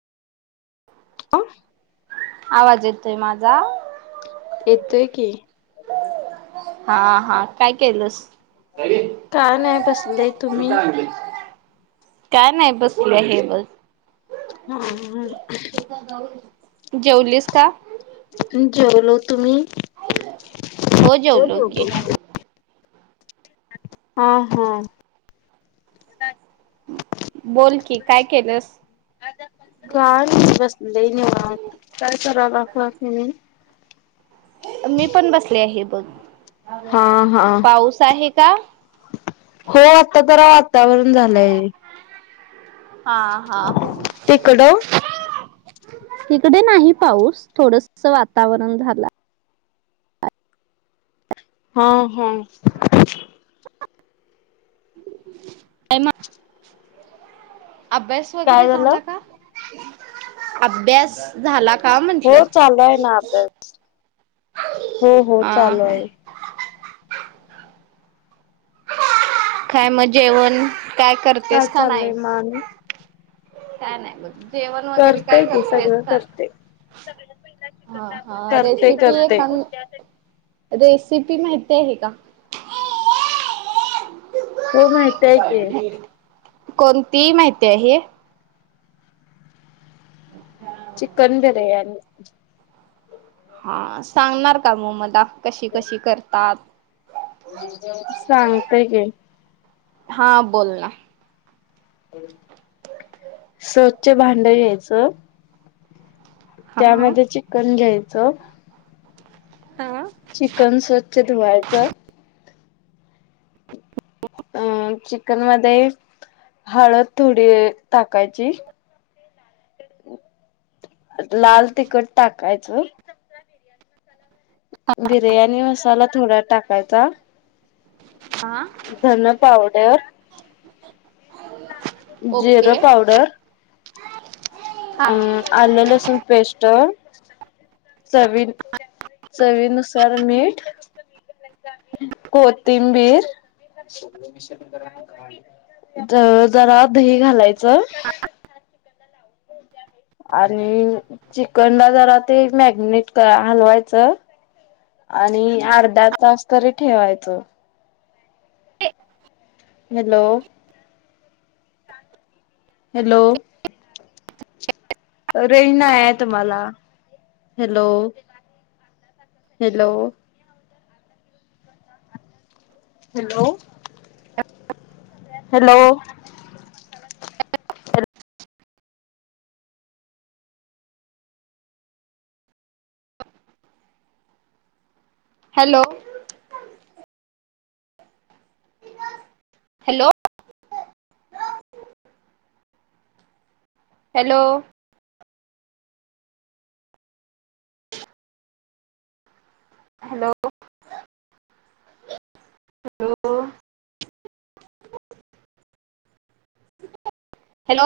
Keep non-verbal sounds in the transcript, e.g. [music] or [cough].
आऊ. आवाज येतोय माझा? येतोय की. हा, हा, काय केलंस? [unintelligible] काय नाही बसले तुम्ही काय नाही, बसल्या मी बग. हं हं हं. जेवलीस का? जेवलो, तुम्ही? हो, जेवलो की. हा हा. हम्. बोल की, काय केलंस? काय [unintelligible] बसलोय निवांत. काय करायलासा तुम्ही? मीपण बसले आहे बघ, हा हा पाऊस आहे का? हो, आता जरा वातावरण झालंय. हा हा. तिकडं ईकडे नाही पाऊस, थोडसं वातावरण झाला हा हा. काय मग? अभ्यास काय वगैरे झालं झाला का? अभ्यास झाला का हो, म्हंटलं? चालु हाय ना अभ्यास. हो, हो, हा चालू हा. आहे. काय मग जेवण, काय काय करतेस का नाही? चाललंय म आणि काय नाय बघ, जेवण वगैरे काय करतेय की करतेस सगळं का? करते हा, हा, करते रेसिपी करते एका रेसिपी माहती आहे का? हो माहिती हाय की. कोणती माहिती आहे? ह्ा [unintelligible] चिकन बिर्याणी. हा सांगणार का मग मला, कशी कशी करतात? सांगतंय की. हा बोल ना. स्वच्छ भांड घ्यायचं. हा त्यामध्ये चिकन घ्यायचं. हा चिकन स्वच्छ धुवायचं अं चिकनमध्ये हळद थोडी टाकायची. लाल तिखट टाकायचं बिर्याणी मसाला थोडा टाकायचा. हा धन पावड्यावर ओके जिरं पावडर हा अं आलं लसूण पेस्ट चवी चवीनुसार मीठ. कोथिंबीर ज जरा दही घालायचं. [inaudible] आणि चिकनला जरा ते मॅगिनेट हलवायचं. आणि अर्धा तास तरी ठेवायच हॅलो हॅलो [inaudible] रेंज नाहाये तुम्हाला hello [inaudible] hello [inaudible] hello -hello [inaudible] [unintelligible] hello [inaudible] hello hello hello [inaudible] होॅो [unintelligible] hello